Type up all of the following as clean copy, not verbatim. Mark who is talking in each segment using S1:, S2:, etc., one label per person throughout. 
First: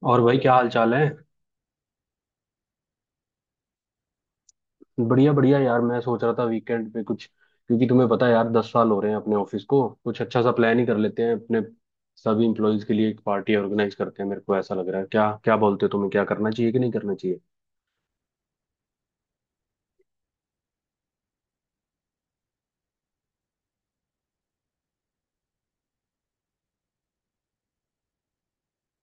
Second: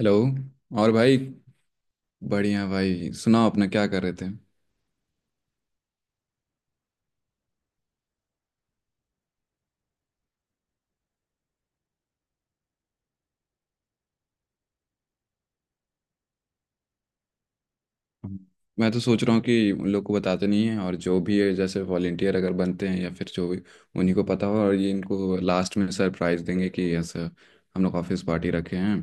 S1: Hello.
S2: और भाई, क्या हाल
S1: और
S2: चाल है?
S1: भाई। बढ़िया भाई, सुनाओ अपना क्या कर रहे थे?
S2: बढ़िया बढ़िया यार, मैं सोच रहा था वीकेंड पे कुछ। क्योंकि तुम्हें पता है यार, 10 साल हो रहे हैं अपने ऑफिस को, कुछ अच्छा सा प्लान ही कर लेते हैं। अपने सभी इम्प्लॉयज के लिए एक पार्टी ऑर्गेनाइज करते हैं, मेरे को ऐसा लग रहा है। क्या क्या बोलते हो, तुम्हें क्या करना चाहिए कि नहीं करना चाहिए?
S1: मैं तो सोच रहा हूँ कि उन लोग को बताते नहीं है, और जो भी है जैसे वॉलेंटियर अगर बनते हैं या फिर जो भी उन्हीं को पता हो, और ये इनको लास्ट में सरप्राइज देंगे कि ऐसा हम लोग ऑफिस पार्टी रखे हैं।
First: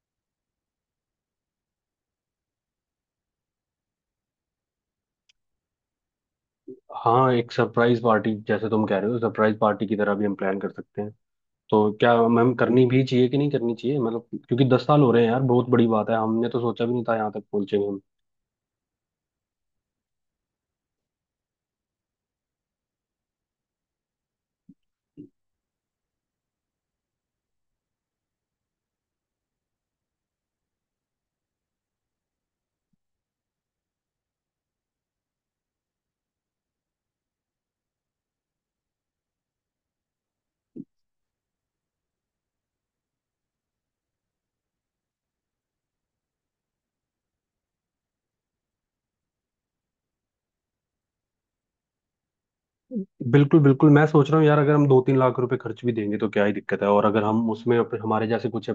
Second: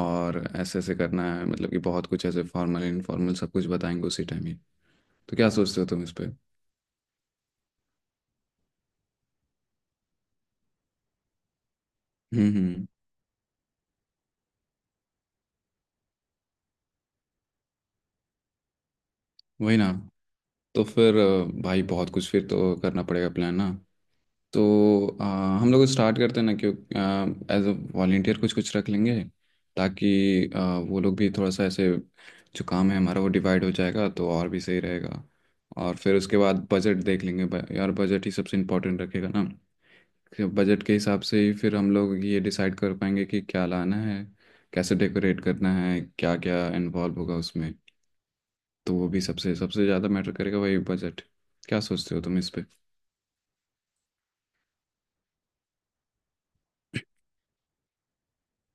S1: और ऐसे ऐसे करना है, मतलब कि बहुत कुछ ऐसे फॉर्मल इनफॉर्मल सब कुछ बताएंगे उसी टाइम ही। तो क्या सोचते हो तुम इस पे?
S2: हाँ, एक सरप्राइज पार्टी, जैसे तुम कह रहे हो, सरप्राइज पार्टी की तरह भी हम प्लान कर सकते हैं। तो क्या
S1: हम्म।
S2: मैम, करनी
S1: हम्म।
S2: भी चाहिए कि नहीं करनी चाहिए? मतलब क्योंकि 10 साल हो रहे हैं यार, बहुत बड़ी बात है, हमने तो सोचा भी नहीं था यहाँ तक पहुंचेंगे।
S1: वही ना। तो फिर भाई बहुत कुछ फिर तो करना पड़ेगा प्लान ना। तो हम लोग स्टार्ट करते हैं ना, क्यों? एज अ वॉलेंटियर कुछ कुछ रख लेंगे, ताकि अ, वो लोग भी थोड़ा सा ऐसे, जो काम है हमारा वो डिवाइड हो जाएगा तो और भी सही रहेगा। और फिर उसके बाद बजट देख लेंगे, यार बजट ही सबसे इम्पोर्टेंट रखेगा ना। बजट के हिसाब से ही फिर हम लोग ये डिसाइड कर पाएंगे कि क्या लाना है, कैसे डेकोरेट करना है, क्या क्या इन्वॉल्व होगा उसमें। तो वो भी सबसे सबसे ज़्यादा मैटर करेगा, वही बजट। क्या सोचते हो तुम इस पे?
S2: बिल्कुल बिल्कुल, मैं सोच रहा हूँ यार, अगर हम 2-3 लाख रुपए खर्च भी देंगे तो क्या ही दिक्कत है। और अगर हम उसमें हमारे जैसे कुछ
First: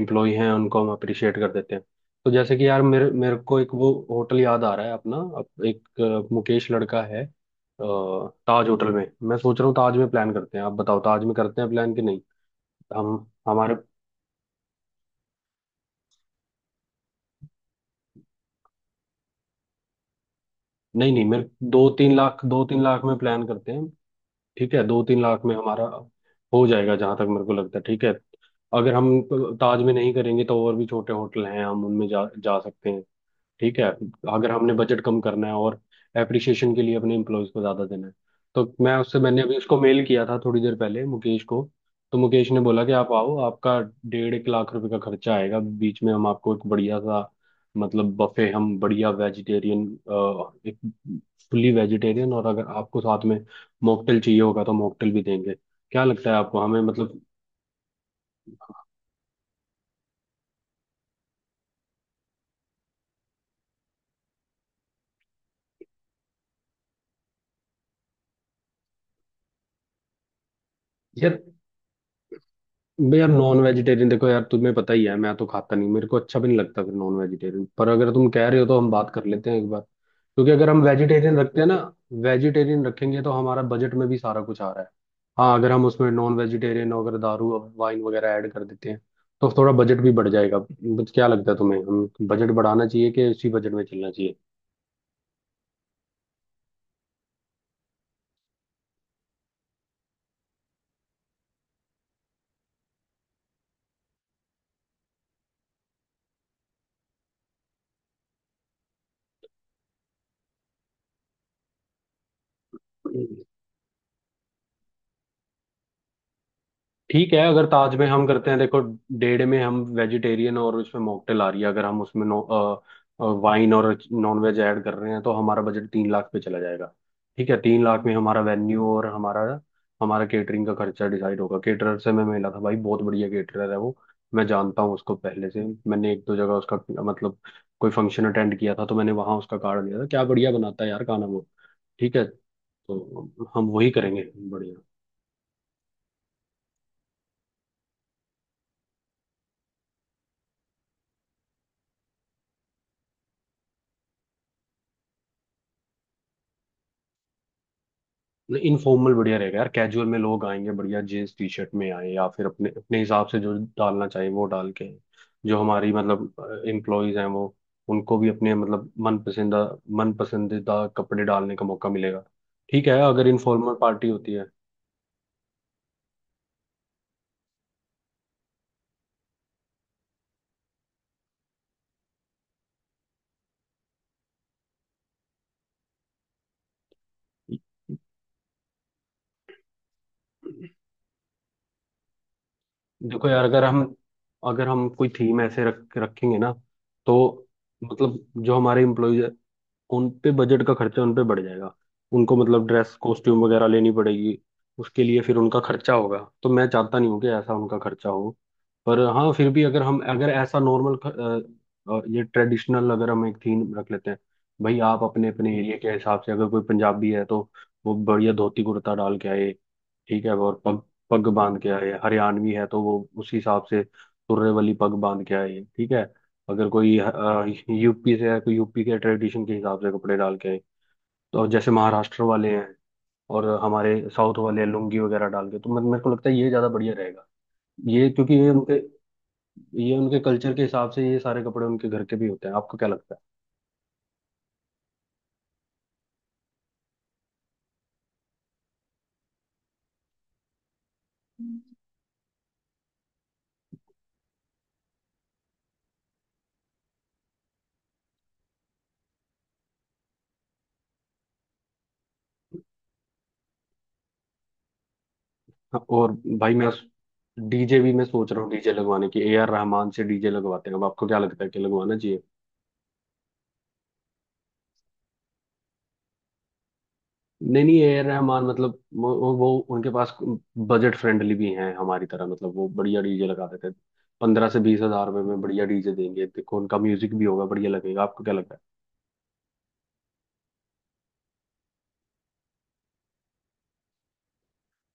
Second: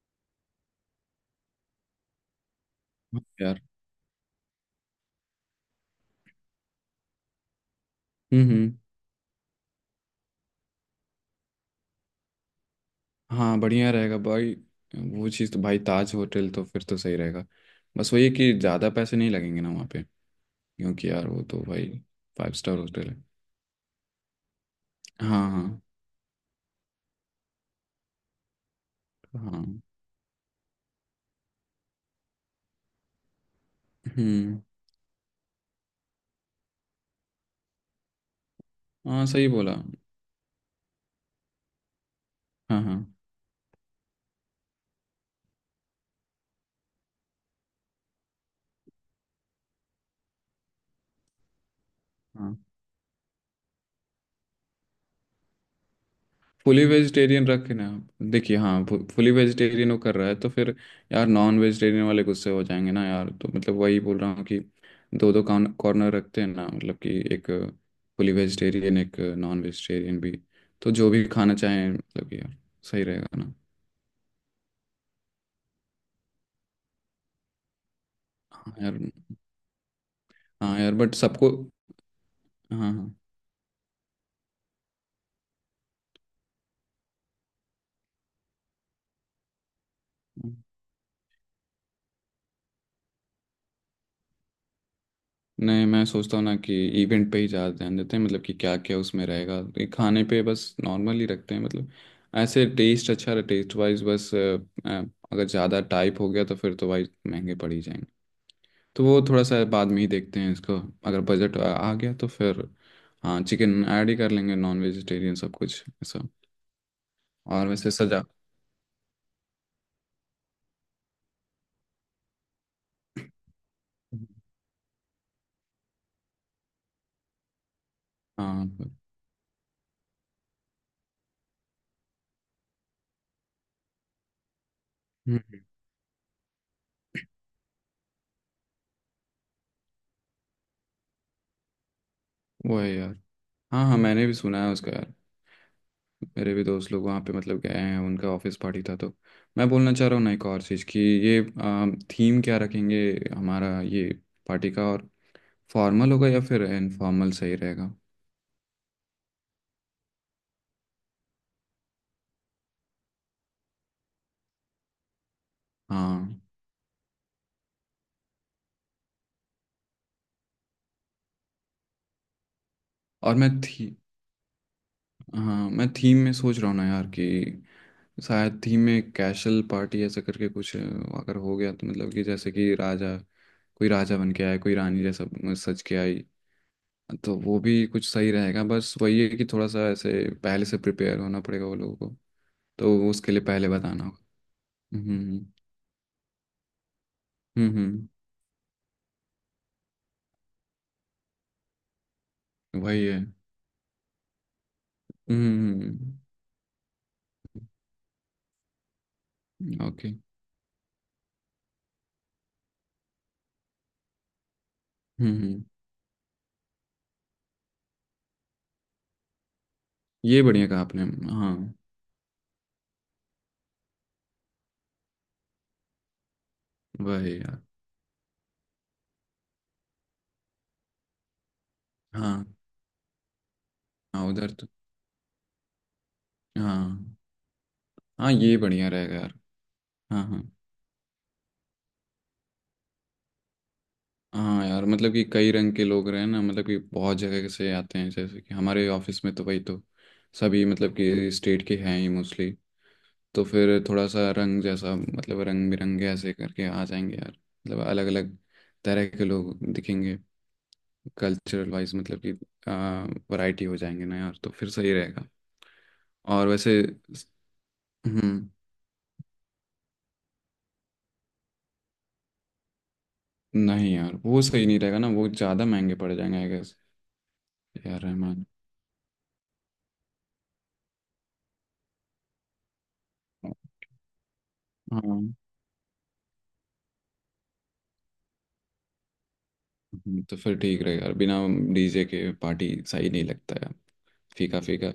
S2: एम्प्लॉय हैं उनको हम अप्रिशिएट कर देते हैं। तो जैसे कि यार, मेरे
S1: हाँ
S2: मेरे को
S1: यार।
S2: एक वो होटल याद आ रहा है अपना। एक मुकेश लड़का है,
S1: हम्म
S2: ताज
S1: हम्म।
S2: होटल में। मैं सोच रहा हूँ, ताज में प्लान करते हैं। आप बताओ, ताज में करते हैं प्लान कि नहीं? हम
S1: हाँ
S2: हमारे
S1: बढ़िया रहेगा भाई। वो चीज़ तो भाई, ताज होटल तो फिर तो सही रहेगा। बस वही है कि ज़्यादा पैसे नहीं लगेंगे ना वहाँ पे, क्योंकि
S2: नहीं नहीं,
S1: यार वो
S2: मेरे
S1: तो
S2: दो
S1: भाई
S2: तीन लाख
S1: फाइव
S2: दो
S1: स्टार
S2: तीन लाख
S1: होटल है।
S2: में प्लान करते हैं। ठीक है, दो तीन
S1: हाँ
S2: लाख में
S1: हाँ।
S2: हमारा हो जाएगा, जहां तक मेरे को लगता है। ठीक है, अगर हम ताज
S1: हाँ।
S2: में नहीं करेंगे तो और भी छोटे होटल हैं, हम उनमें जा जा सकते हैं। ठीक है, अगर
S1: हम्म।
S2: हमने बजट कम करना है और एप्रिसिएशन के लिए अपने एम्प्लॉयज को ज़्यादा देना है, तो मैं उससे,
S1: हाँ
S2: मैंने
S1: सही
S2: अभी
S1: बोला।
S2: उसको मेल किया था थोड़ी देर पहले, मुकेश को। तो मुकेश ने
S1: हाँ
S2: बोला कि
S1: हाँ।
S2: आप आओ, आपका 1.5 लाख रुपए का खर्चा आएगा। बीच में हम आपको एक बढ़िया सा मतलब बफे, हम बढ़िया वेजिटेरियन एक फुल्ली वेजिटेरियन, और
S1: हाँ।
S2: अगर आपको साथ में मॉकटेल चाहिए होगा तो मॉकटेल भी देंगे। क्या लगता है आपको, हमें
S1: फुली
S2: मतलब?
S1: वेजिटेरियन रखे ना आप। देखिए हाँ। फुली वेजिटेरियन वो कर रहा है तो फिर यार नॉन वेजिटेरियन वाले गुस्से हो जाएंगे ना यार, तो मतलब वही बोल रहा हूँ कि दो दो कॉर्नर रखते हैं ना, मतलब कि एक फुली वेजिटेरियन, एक नॉन वेजिटेरियन भी। तो जो भी
S2: यार
S1: खाना चाहें, मतलब कि यार सही
S2: भाई यार,
S1: रहेगा ना।
S2: नॉन वेजिटेरियन देखो यार, तुम्हें पता ही है मैं तो खाता नहीं, मेरे को अच्छा भी नहीं लगता। फिर नॉन वेजिटेरियन पर अगर तुम कह रहे हो
S1: हाँ
S2: तो हम
S1: यार।
S2: बात कर लेते हैं एक बार, क्योंकि अगर
S1: हाँ
S2: हम
S1: यार बट
S2: वेजिटेरियन
S1: सबको।
S2: रखते हैं ना, वेजिटेरियन
S1: हाँ
S2: रखेंगे तो हमारा बजट में भी सारा कुछ आ रहा है। हाँ, अगर हम उसमें नॉन वेजिटेरियन, अगर दारू और वाइन वगैरह ऐड कर देते हैं तो थोड़ा बजट भी बढ़
S1: हाँ।
S2: जाएगा। बट क्या लगता है तुम्हें, हम बजट बढ़ाना चाहिए कि उसी बजट में चलना चाहिए?
S1: नहीं, मैं सोचता हूँ ना कि इवेंट पे ही ज़्यादा ध्यान देते हैं, मतलब कि क्या क्या उसमें रहेगा, ये खाने पे बस नॉर्मल ही रखते हैं, मतलब ऐसे टेस्ट अच्छा रहे, टेस्ट वाइज बस अ, अगर ज़्यादा टाइप हो गया तो फिर तो भाई महंगे पड़ ही जाएंगे। तो वो थोड़ा सा बाद में ही देखते हैं इसको। अगर बजट आ आ गया तो फिर हाँ चिकन ऐड ही कर लेंगे, नॉन वेजिटेरियन सब कुछ ऐसा।
S2: ठीक है, अगर
S1: और वैसे
S2: ताज में
S1: सजा।
S2: हम करते हैं देखो, डेढ़ में हम वेजिटेरियन और उसमें मॉकटेल आ रही है, अगर हम उसमें नो वाइन और नॉन वेज ऐड कर रहे हैं तो हमारा बजट 3 लाख पे चला जाएगा। ठीक है, 3 लाख में हमारा
S1: हाँ।
S2: वेन्यू और हमारा हमारा केटरिंग का खर्चा डिसाइड होगा। केटरर से मैं मिला था भाई, बहुत बढ़िया केटरर है वो, मैं जानता हूँ उसको पहले
S1: हम्म।
S2: से। मैंने एक दो जगह उसका मतलब कोई फंक्शन अटेंड किया था, तो मैंने वहां उसका कार्ड लिया था। क्या बढ़िया बनाता है यार खाना वो। ठीक है,
S1: वो है यार।
S2: तो हम
S1: हाँ
S2: वही
S1: हाँ
S2: करेंगे।
S1: मैंने भी सुना है
S2: बढ़िया।
S1: उसका यार। मेरे भी दोस्त लोग वहाँ पे मतलब गए हैं, उनका ऑफिस पार्टी था। तो मैं बोलना चाह रहा हूँ ना एक और चीज़ कि ये थीम क्या रखेंगे हमारा ये पार्टी का, और फॉर्मल होगा या फिर इनफॉर्मल सही रहेगा?
S2: इनफॉर्मल बढ़िया रहेगा यार, कैजुअल में लोग आएंगे, बढ़िया जींस टी शर्ट में आए या फिर अपने अपने हिसाब से जो डालना चाहिए वो डाल के। जो हमारी
S1: हाँ
S2: मतलब एम्प्लॉयज हैं वो, उनको भी अपने मतलब मन पसंदीदा कपड़े डालने का मौका मिलेगा। ठीक है अगर
S1: और मैं
S2: इनफॉर्मल
S1: थी।
S2: पार्टी होती है।
S1: हाँ मैं थीम में सोच रहा हूँ ना यार कि शायद थीम में कैशल पार्टी ऐसा करके कुछ अगर हो गया तो, मतलब कि जैसे कि राजा, कोई राजा बन के आए, कोई रानी जैसा सज के आई, तो वो भी कुछ सही रहेगा। बस वही है कि थोड़ा सा ऐसे पहले से प्रिपेयर होना पड़ेगा वो लोगों को, तो
S2: देखो
S1: उसके लिए
S2: यार,
S1: पहले बताना होगा।
S2: अगर हम कोई थीम
S1: हम्म।
S2: ऐसे रख रखेंगे ना, तो
S1: हम्म। हम्म।
S2: मतलब जो हमारे एम्प्लॉयज, उन पे बजट का खर्चा, उन पे बढ़ जाएगा। उनको मतलब
S1: हम्म।
S2: ड्रेस
S1: वही है।
S2: कॉस्ट्यूम वगैरह लेनी पड़ेगी, उसके लिए फिर उनका खर्चा
S1: हम्म।
S2: होगा। तो मैं चाहता नहीं हूँ कि ऐसा उनका खर्चा हो। पर हाँ, फिर भी
S1: ओके।
S2: अगर
S1: हम्म।
S2: हम,
S1: okay।
S2: अगर ऐसा नॉर्मल ये ट्रेडिशनल अगर हम एक थीम रख लेते हैं, भाई आप अपने
S1: हम्म।
S2: अपने
S1: हम्म।
S2: एरिया के हिसाब से, अगर कोई पंजाबी है तो वो बढ़िया धोती कुर्ता डाल के आए। ठीक है,
S1: ये
S2: और
S1: बढ़िया कहा
S2: पग,
S1: आपने।
S2: पग
S1: हाँ।
S2: बांध के आए। हरियाणवी है तो वो उसी हिसाब से तुर्रे वाली पग बांध के आए। ठीक है, अगर कोई
S1: वही यार।
S2: यूपी से है, कोई यूपी के ट्रेडिशन के हिसाब से कपड़े डाल के आए। तो अब जैसे महाराष्ट्र
S1: हाँ।
S2: वाले हैं और हमारे
S1: हाँ
S2: साउथ
S1: उधर
S2: वाले
S1: तो।
S2: हैं, लुंगी वगैरह डाल के। तो मेरे को लगता है ये ज्यादा बढ़िया
S1: हाँ।
S2: रहेगा। ये
S1: हाँ
S2: क्योंकि ये
S1: ये
S2: उनके,
S1: बढ़िया रहेगा यार।
S2: ये उनके
S1: हाँ हाँ।
S2: कल्चर के हिसाब से ये सारे कपड़े उनके घर के भी होते हैं। आपको क्या लगता है?
S1: हाँ यार मतलब कि कई रंग के लोग रहे हैं ना, मतलब कि बहुत जगह से आते हैं, जैसे कि हमारे ऑफिस में तो वही तो सभी, मतलब कि स्टेट के हैं ही मोस्टली। तो फिर थोड़ा सा रंग जैसा, मतलब रंग बिरंगे ऐसे करके आ जाएंगे यार, मतलब अलग अलग तरह के लोग दिखेंगे। कल्चरल वाइज मतलब कि वैरायटी हो जाएंगे ना यार, तो फिर सही रहेगा।
S2: हाँ, और
S1: और
S2: भाई मैं,
S1: वैसे।
S2: डीजे भी मैं सोच रहा
S1: हम्म।
S2: हूँ डीजे लगवाने की, ए आर रहमान से डीजे लगवाते हैं। अब आपको क्या लगता है, कि लगवाना चाहिए?
S1: नहीं यार वो सही नहीं रहेगा ना, वो ज़्यादा महंगे पड़ जाएंगे आई गेस।
S2: नहीं नहीं,
S1: यार
S2: ए रहमान
S1: रहमान।
S2: मतलब वो उनके पास बजट फ्रेंडली भी हैं हमारी तरह। मतलब वो बढ़िया डीजे लगा देते हैं, 15 से 20 हजार रुपए
S1: हाँ।
S2: में बढ़िया डीजे देंगे। देखो उनका म्यूजिक भी होगा, बढ़िया लगेगा। आपको क्या लगता?
S1: हम्म। तो फिर ठीक रहेगा यार, बिना डीजे के पार्टी सही नहीं लगता यार, फीका फीका।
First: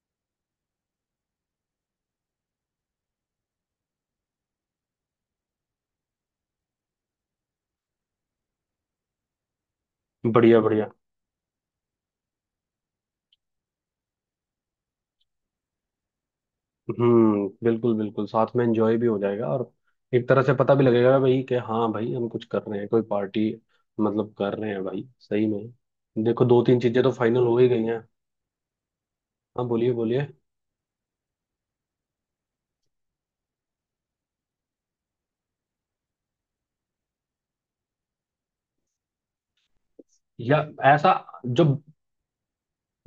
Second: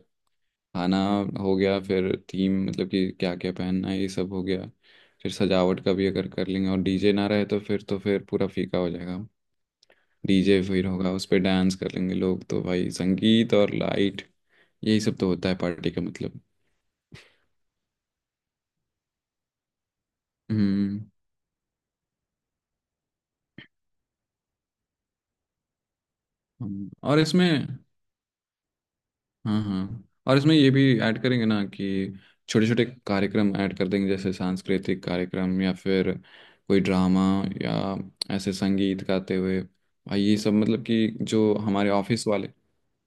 S1: खाना हो गया, फिर थीम मतलब कि क्या क्या पहनना है ये सब हो गया, फिर सजावट का भी अगर कर लेंगे, और डीजे ना रहे तो फिर पूरा फीका हो जाएगा।
S2: है बढ़िया
S1: डीजे फिर
S2: बढ़िया।
S1: होगा, उस पर डांस कर लेंगे लोग, तो भाई संगीत और लाइट, यही सब तो होता है पार्टी का मतलब।
S2: हम्म, बिल्कुल बिल्कुल। साथ में एंजॉय भी हो जाएगा और एक तरह से पता भी
S1: हम्म।
S2: लगेगा भाई, कि हाँ भाई हम कुछ कर रहे हैं, कोई पार्टी मतलब कर रहे हैं भाई सही में। देखो, दो तीन चीजें तो
S1: और
S2: फाइनल हो ही
S1: इसमें।
S2: गई हैं।
S1: हाँ
S2: हाँ बोलिए
S1: हाँ,
S2: बोलिए।
S1: और इसमें ये भी ऐड करेंगे ना कि छोटे छोटे कार्यक्रम ऐड कर देंगे, जैसे सांस्कृतिक कार्यक्रम या फिर कोई ड्रामा या ऐसे संगीत गाते हुए, भाई ये सब
S2: या
S1: मतलब कि
S2: ऐसा
S1: जो
S2: जो,
S1: हमारे ऑफिस वाले।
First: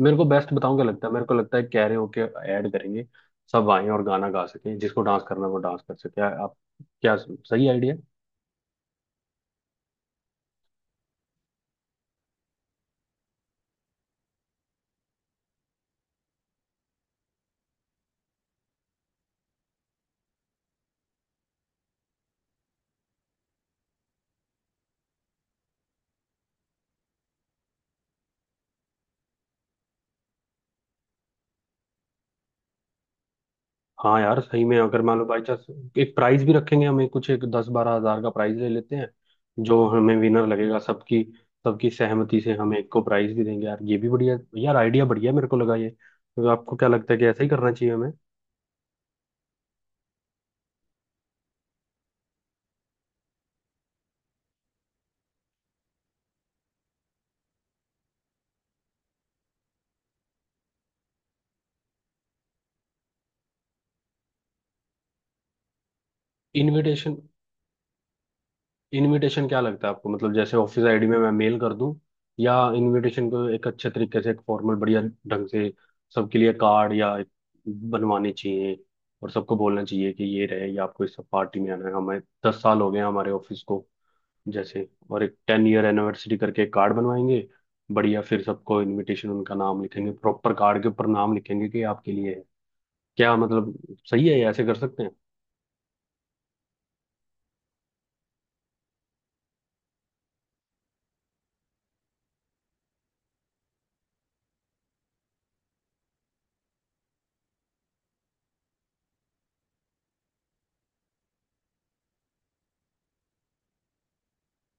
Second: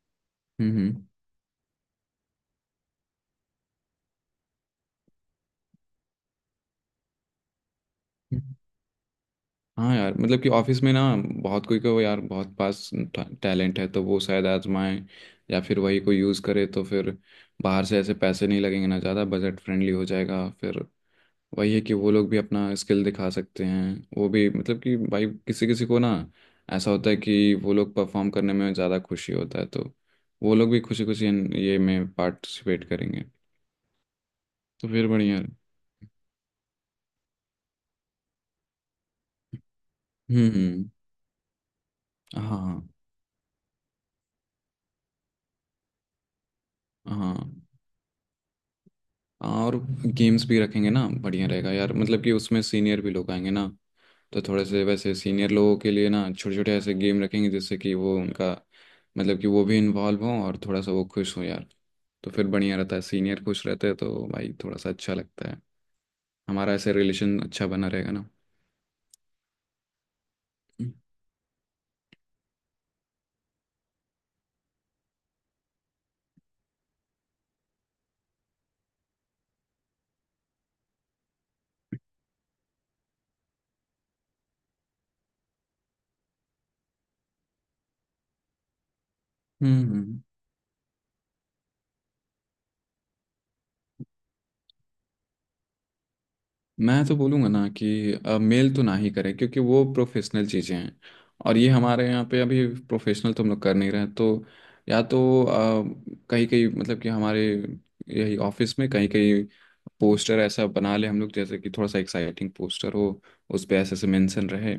S2: मेरे को बेस्ट बताऊं क्या
S1: हम्म।
S2: लगता है, मेरे को लगता है कैरे होके ऐड करेंगे। सब आए और गाना गा सकें, जिसको डांस करना है वो डांस कर सके। आप क्या, सही आइडिया?
S1: हम्म। हाँ यार मतलब कि ऑफिस में ना बहुत कोई को यार बहुत पास टैलेंट है, तो वो शायद आजमाएं या फिर वही को यूज़ करे, तो फिर बाहर से ऐसे पैसे नहीं लगेंगे ना ज़्यादा, बजट फ्रेंडली हो जाएगा फिर। वही है कि वो लोग भी अपना स्किल दिखा सकते हैं, वो भी, मतलब कि भाई किसी किसी को ना ऐसा होता है कि वो लोग परफॉर्म करने में ज़्यादा खुशी होता है, तो वो लोग भी खुशी खुशी ये में पार्टिसिपेट करेंगे।
S2: हाँ यार, सही में
S1: तो
S2: अगर
S1: फिर
S2: मान लो
S1: बढ़िया
S2: बाई
S1: है।
S2: चांस एक प्राइज भी रखेंगे, हमें कुछ एक 10-12 हजार का प्राइज ले लेते हैं, जो हमें विनर लगेगा,
S1: हम्म।
S2: सबकी सबकी सहमति से हम
S1: हाँ
S2: एक को प्राइज भी देंगे। यार ये भी बढ़िया यार आइडिया, बढ़िया मेरे को लगा ये तो। आपको क्या लगता
S1: हाँ।
S2: है, कि
S1: हाँ
S2: ऐसा ही करना चाहिए हमें?
S1: और गेम्स भी रखेंगे ना, बढ़िया रहेगा यार, मतलब कि उसमें सीनियर भी लोग आएंगे ना, तो थोड़े से वैसे सीनियर लोगों के लिए ना छोटे छोटे ऐसे गेम रखेंगे, जिससे कि वो उनका मतलब कि वो भी इन्वॉल्व हों और थोड़ा सा वो खुश हों यार। तो फिर बढ़िया रहता है, सीनियर खुश रहते हैं तो भाई थोड़ा सा अच्छा लगता है, हमारा ऐसे
S2: इनविटेशन
S1: रिलेशन अच्छा बना रहेगा ना।
S2: इनविटेशन क्या लगता है आपको, मतलब जैसे ऑफिस आईडी में मैं मेल कर दूं, या इनविटेशन को एक अच्छे तरीके से एक फॉर्मल बढ़िया ढंग से सबके लिए कार्ड या एक बनवाने चाहिए। और सबको बोलना चाहिए कि ये रहे, ये आपको इस पार्टी में आना है। हमें 10 साल हो गए हैं हमारे ऑफिस को, जैसे और एक 10 ईयर एनिवर्सरी करके एक कार्ड बनवाएंगे। बढ़िया, फिर सबको इनविटेशन, उनका नाम लिखेंगे
S1: हम्म।
S2: प्रॉपर कार्ड के ऊपर, नाम लिखेंगे कि आपके लिए है। क्या मतलब सही है ये, ऐसे कर सकते हैं?
S1: मैं तो बोलूँगा ना कि मेल तो ना ही करें, क्योंकि वो प्रोफेशनल चीज़ें हैं, और ये हमारे यहाँ पे अभी प्रोफेशनल तो हम लोग कर नहीं रहे हैं। तो या तो कहीं कहीं, मतलब कि हमारे यही ऑफिस में कहीं कहीं पोस्टर ऐसा बना ले हम लोग, जैसे कि थोड़ा सा एक्साइटिंग पोस्टर हो, उस पे ऐसे ऐसे मेंशन रहे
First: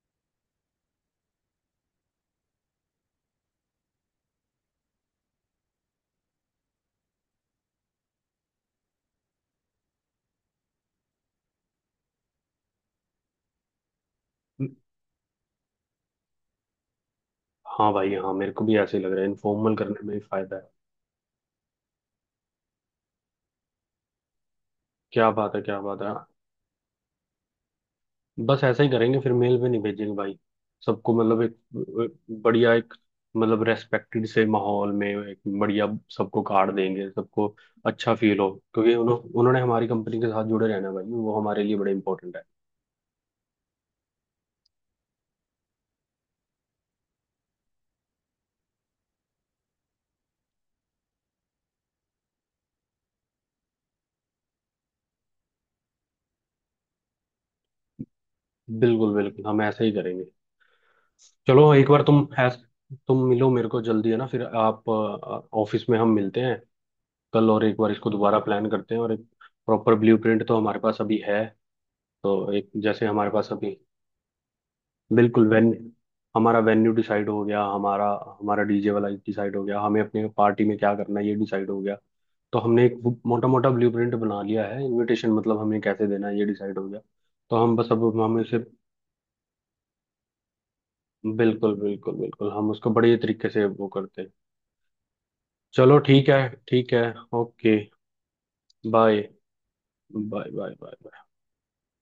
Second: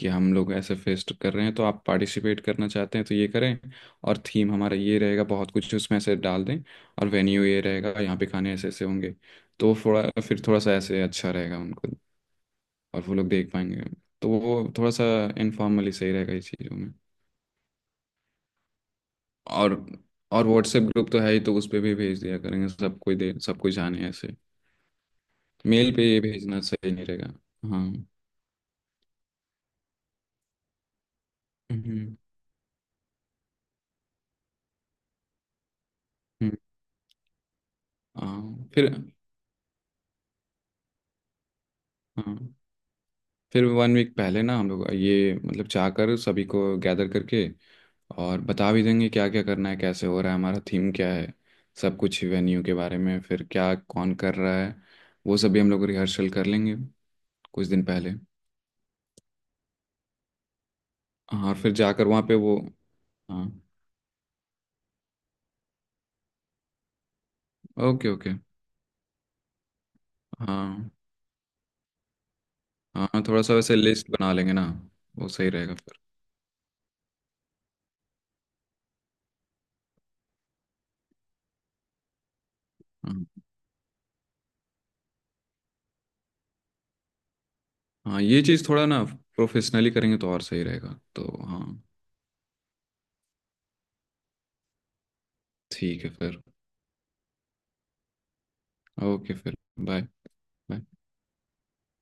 S1: कि हम लोग ऐसे फेस्ट कर रहे हैं, तो आप पार्टिसिपेट करना चाहते हैं तो ये करें, और थीम हमारा ये रहेगा बहुत कुछ उसमें से डाल दें, और वेन्यू ये रहेगा, यहाँ पे खाने ऐसे ऐसे होंगे, तो थोड़ा फिर थोड़ा सा ऐसे अच्छा रहेगा उनको, और वो लोग देख पाएंगे, तो वो थोड़ा सा इनफॉर्मली सही रहेगा इस चीज़ों में।
S2: हाँ भाई हाँ, मेरे को भी ऐसे ही लग रहा है,
S1: और
S2: इनफॉर्मल करने में ही
S1: और
S2: फायदा है।
S1: व्हाट्सएप ग्रुप तो है ही, तो उस पर भी भेज दिया करेंगे, सब कोई दे सब कोई जाने ऐसे।
S2: क्या बात है, क्या
S1: मेल
S2: बात
S1: पे
S2: है।
S1: ये भेजना सही नहीं रहेगा। हाँ।
S2: बस ऐसा ही करेंगे, फिर मेल पे नहीं भेजेंगे भाई। सबको मतलब एक,
S1: हम्म।
S2: एक बढ़िया एक मतलब रेस्पेक्टेड से माहौल में एक बढ़िया सबको
S1: हम्म।
S2: कार्ड देंगे, सबको अच्छा फील हो।
S1: हाँ फिर।
S2: क्योंकि उन्होंने हमारी कंपनी के साथ जुड़े रहना है भाई, वो हमारे लिए बड़े इंपॉर्टेंट
S1: हाँ
S2: है।
S1: फिर वन वीक पहले ना हम लोग ये मतलब चाहकर सभी को गैदर करके और बता भी देंगे क्या क्या करना है, कैसे हो रहा है हमारा, थीम क्या है सब कुछ, वेन्यू के बारे में, फिर क्या कौन कर रहा है, वो सभी हम लोग रिहर्सल कर लेंगे कुछ दिन पहले।
S2: बिल्कुल बिल्कुल हम ऐसा ही करेंगे।
S1: हाँ और
S2: चलो
S1: फिर
S2: एक बार
S1: जाकर वहाँ
S2: तुम
S1: पे
S2: ऐस
S1: वो।
S2: तुम
S1: हाँ।
S2: मिलो, मेरे को जल्दी है ना। फिर आप ऑफिस में हम मिलते हैं कल, और एक बार
S1: ओके
S2: इसको
S1: ओके।
S2: दोबारा प्लान करते हैं। और एक प्रॉपर ब्लूप्रिंट तो हमारे
S1: हाँ।
S2: पास अभी है, तो एक जैसे
S1: हाँ
S2: हमारे
S1: थोड़ा
S2: पास
S1: सा
S2: अभी,
S1: वैसे लिस्ट बना लेंगे ना। वो
S2: बिल्कुल।
S1: सही
S2: वेन
S1: रहेगा फिर।
S2: हमारा वेन्यू डिसाइड हो गया, हमारा, हमारा डीजे वाला डिसाइड हो गया, हमें अपने पार्टी में क्या करना है ये डिसाइड हो गया। तो हमने एक
S1: हाँ।
S2: मोटा मोटा ब्लूप्रिंट बना लिया है। इनविटेशन मतलब हमें कैसे देना है ये डिसाइड हो गया। तो हम बस अब
S1: हाँ
S2: हम
S1: ये
S2: उसे,
S1: चीज़ थोड़ा ना प्रोफेशनली करेंगे तो और सही रहेगा, तो
S2: बिल्कुल
S1: हाँ।
S2: बिल्कुल बिल्कुल हम उसको बड़े तरीके से वो करते हैं। चलो
S1: ठीक है
S2: ठीक
S1: फिर।
S2: है। ठीक है। ओके। बाय।
S1: ओके फिर। Bye.
S2: Bye bye
S1: bye.
S2: Bye